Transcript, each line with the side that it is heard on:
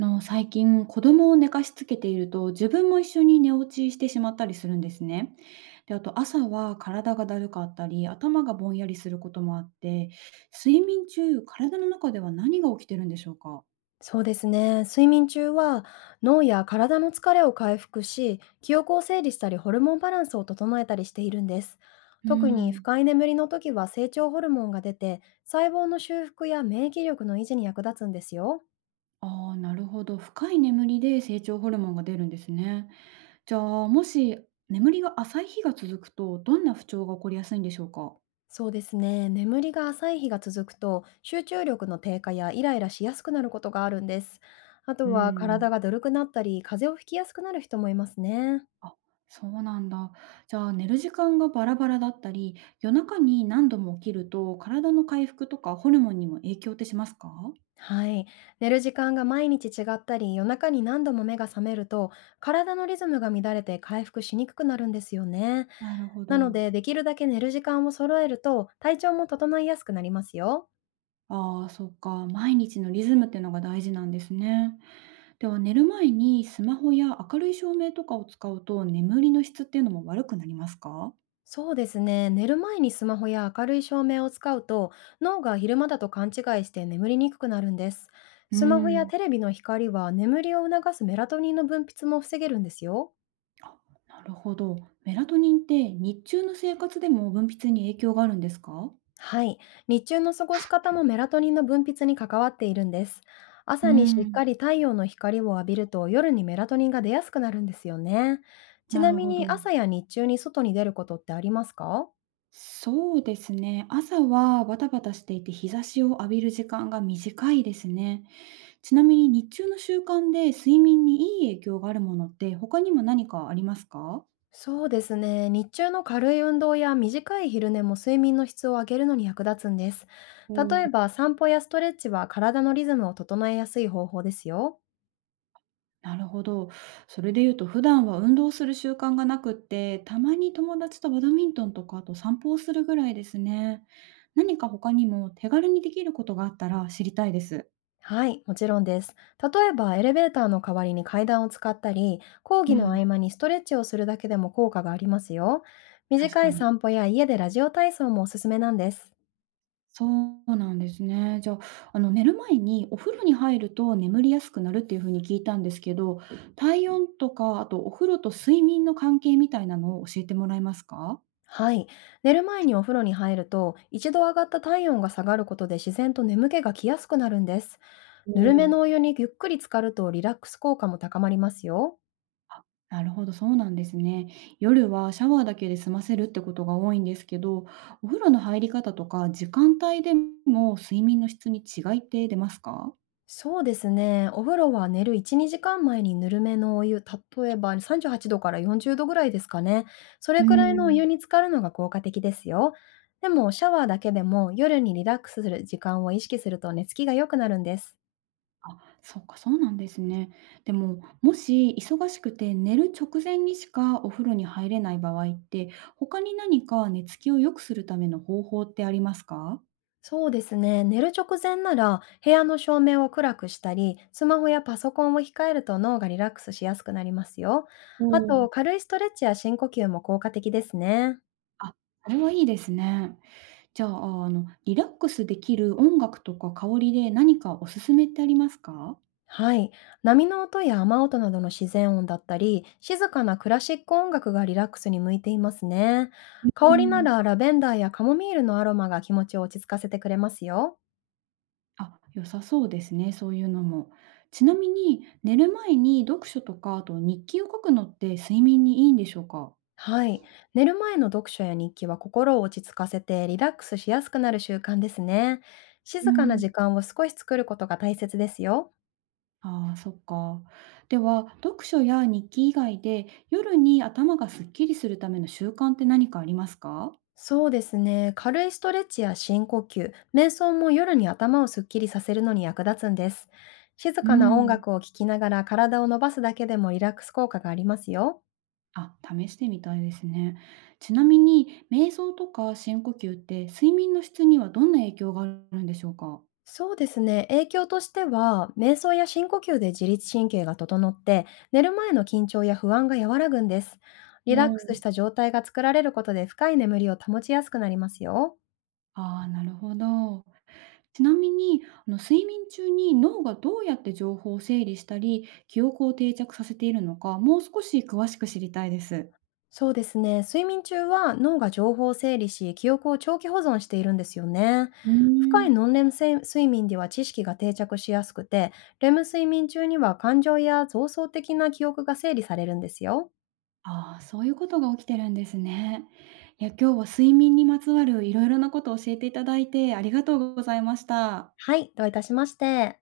right: の最近子供を寝かしつけていると自分も一緒に寝落ちしてしまったりするんですね。であと朝は体がだるかったり頭がぼんやりすることもあって睡眠中体の中では何が起きてるんでしょうか？
left: そうですね。睡眠中は脳や体の疲れを回復し、記憶を整理したりホルモンバランスを整えたりしているんです。
right: う
left: 特に
right: ん。
left: 深い眠りの時は成長ホルモンが出て、細胞の修復や免疫力の維持に役立つんですよ。
right: ああ、なるほど、深い眠りで成長ホルモンが出るんですね。じゃあもし眠りが浅い日が続くとどんな不調が起こりやすいんでしょうか？
left: そうですね。眠りが浅い日が続くと、集中力の低下やイライラしやすくなることがあるんです。あ
right: う
left: とは体
right: ん。
left: がだるくなったり、風邪をひきやすくなる人もいますね。
right: あ、そうなんだ。じゃあ寝る時間がバラバラだったり、夜中に何度も起きると体の回復とかホルモンにも影響ってしますか？
left: はい。寝る時間が毎日違ったり、夜中に何度も目が覚めると、体のリズムが乱れて回復しにくくなるんですよね。
right: なるほ
left: なの
right: ど。
left: で、できるだけ寝る時間を揃えると、体調も整いやすくなりますよ。
right: ああ、そっか。毎日のリズムっていうのが大事なんですね。では寝る前にスマホや明るい照明とかを使うと眠りの質っていうのも悪くなりますか？
left: そうですね。寝る前にスマホや明るい照明を使うと、脳が昼間だと勘違いして眠りにくくなるんです。
right: うー
left: スマホや
right: ん。
left: テレビの光は眠りを促すメラトニンの分泌も防げるんですよ。
right: あ、なるほど。メラトニンって日中の生活でも分泌に影響があるんですか？
left: はい。日中の過ごし方もメラトニンの分泌に関わっているんです。
right: うー
left: 朝にしっ
right: ん、
left: かり太陽の光を浴びると夜にメラトニンが出やすくなるんですよね。ち
right: な
left: な
right: る
left: み
right: ほ
left: に
right: ど。
left: 朝や日中に外に出ることってありますか？
right: そうですね。朝はバタバタしていて日差しを浴びる時間が短いですね。ちなみに日中の習慣で睡眠にいい影響があるものって他にも何かありますか？
left: そうですね。日中の軽い運動や短い昼寝も睡眠の質を上げるのに役立つんです。
right: お
left: 例え
right: ー、
left: ば散歩やストレッチは体のリズムを整えやすい方法ですよ。
right: なるほど。それで言うと普段は運動する習慣がなくって、たまに友達とバドミントンとかあと散歩をするぐらいですね。何か他にも手軽にできることがあったら知りたいです。
left: はい、もちろんです。例えば、エレベーターの代わりに階段を使ったり、講
right: う
left: 義の
right: ん、
left: 合間にストレッチをするだけでも効果がありますよ。
right: 確
left: 短い
right: かに。
left: 散歩や家でラジオ体操もおすすめなんです。
right: そうなんですね。じゃあ、寝る前にお風呂に入ると眠りやすくなるっていう風に聞いたんですけど、体温とか、あとお風呂と睡眠の関係みたいなのを教えてもらえますか？
left: はい、寝る前にお風呂に入ると、一度上がった体温が下がることで自然と眠気が来やすくなるんです。
right: う
left: ぬるめ
right: ん。
left: のお湯にゆっくり浸かるとリラックス効果も高まりますよ。
right: なるほど、そうなんですね。夜はシャワーだけで済ませるってことが多いんですけど、お風呂の入り方とか時間帯でも睡眠の質に違いって出ますか？
left: そうですね。お風呂は寝る1、2時間前にぬるめのお湯、例えば38度から40度ぐらいですかね。それ
right: う
left: くらいのお湯
right: ん。
left: に浸かるのが効果的ですよ。でも、シャワーだけでも夜にリラックスする時間を意識すると寝つきが良くなるんです。
right: あ、そうか、そうなんですね。でも、もし忙しくて寝る直前にしかお風呂に入れない場合って、他に何か寝つきを良くするための方法ってありますか？
left: そうですね。寝る直前なら部屋の照明を暗くしたり、スマホやパソコンを控えると脳がリラックスしやすくなりますよ。
right: お
left: あ
right: お。
left: と、軽いストレッチや深呼吸も効果的ですね。
right: あ、それはいいですね。じゃあ、リラックスできる音楽とか香りで何かおすすめってありますか？
left: はい。波の音や雨音などの自然音だったり、静かなクラシック音楽がリラックスに向いていますね。
right: うー
left: 香りな
right: ん。
left: らラベンダーやカモミールのアロマが気持ちを落ち着かせてくれますよ。
right: あ、良さそうですね、そういうのも。ちなみに、寝る前に読書とか、あと日記を書くのって睡眠にいいんでしょうか？
left: はい。寝る前の読書や日記は心を落ち着かせてリラックスしやすくなる習慣ですね。
right: うー
left: 静かな時
right: ん。
left: 間を少し作ることが大切ですよ。
right: ああ、そっか。では、読書や日記以外で、夜に頭がすっきりするための習慣って何かありますか？
left: そうですね。軽いストレッチや深呼吸、瞑想も夜に頭をすっきりさせるのに役立つんです。静
right: う
left: かな音
right: ん。
left: 楽を聴きながら体を伸ばすだけでもリラックス効果がありますよ。
right: あ、試してみたいですね。ちなみに、瞑想とか深呼吸って睡眠の質にはどんな影響があるんでしょうか？
left: そうですね。影響としては、瞑想や深呼吸で自律神経が整って、寝る前の緊張や不安が和らぐんです。
right: お
left: リラックスし
right: お。
left: た状態が作られることで深い眠りを保ちやすくなりますよ。
right: ああ、なるほど。ちなみに、睡眠中に脳がどうやって情報を整理したり、記憶を定着させているのか、もう少し詳しく知りたいです。
left: そうですね。睡眠中は脳が情報を整理し、記憶を長期保存しているんですよね。
right: うー
left: 深い
right: ん。
left: ノンレム睡睡眠では知識が定着しやすくて、レム睡眠中には感情や増層的な記憶が整理されるんですよ。
right: ああ、そういうことが起きてるんですね。いや、今日は睡眠にまつわるいろいろなことを教えていただいてありがとうございました。
left: はい、どういたしまして。